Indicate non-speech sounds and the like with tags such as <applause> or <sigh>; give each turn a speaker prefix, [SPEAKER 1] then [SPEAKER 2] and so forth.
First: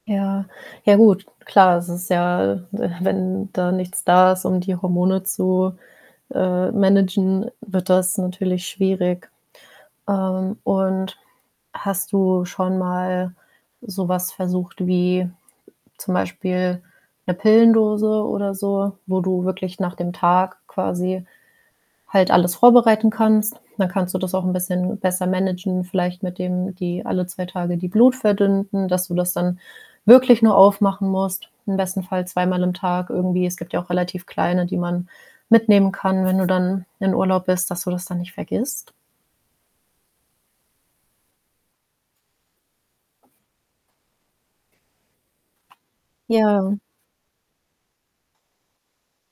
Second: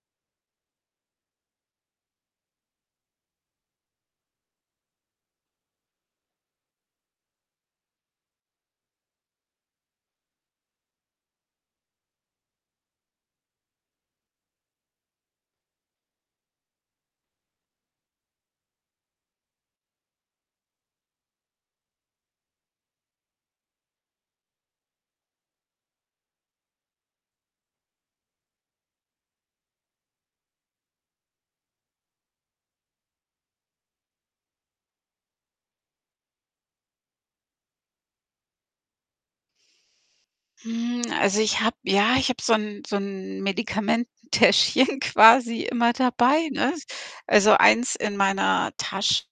[SPEAKER 1] Ja, ja gut, klar, es ist ja, <chuckles> wenn da nichts da ist, um die Hormone zu, äh managen, wird das natürlich schwierig. Ähm, und hast du schon mal so was versucht wie zum Beispiel ‘ne Pillendose oder so, wo du wirklich nach dem Tag quasi halt alles vorbereiten kannst? Dann kannst du das auch ‘n bisschen besser managen, vielleicht mit dem die alle 2 Tage die Blut verdünnten, dass du das dann wirklich nur aufmachen musst, im besten Fall zweimal am Tag irgendwie. Es gibt ja auch relativ kleine, die man mitnehmen kann, wenn du dann in Urlaub bist, dass du das dann nicht vergisst.
[SPEAKER 2] Hm, also, ich habe, ja ich habe so ‘n so ‘n Medikamenten Täschchen quasi immer dabei, ne?
[SPEAKER 1] Ja.
[SPEAKER 2] Also, eins in meiner Tasch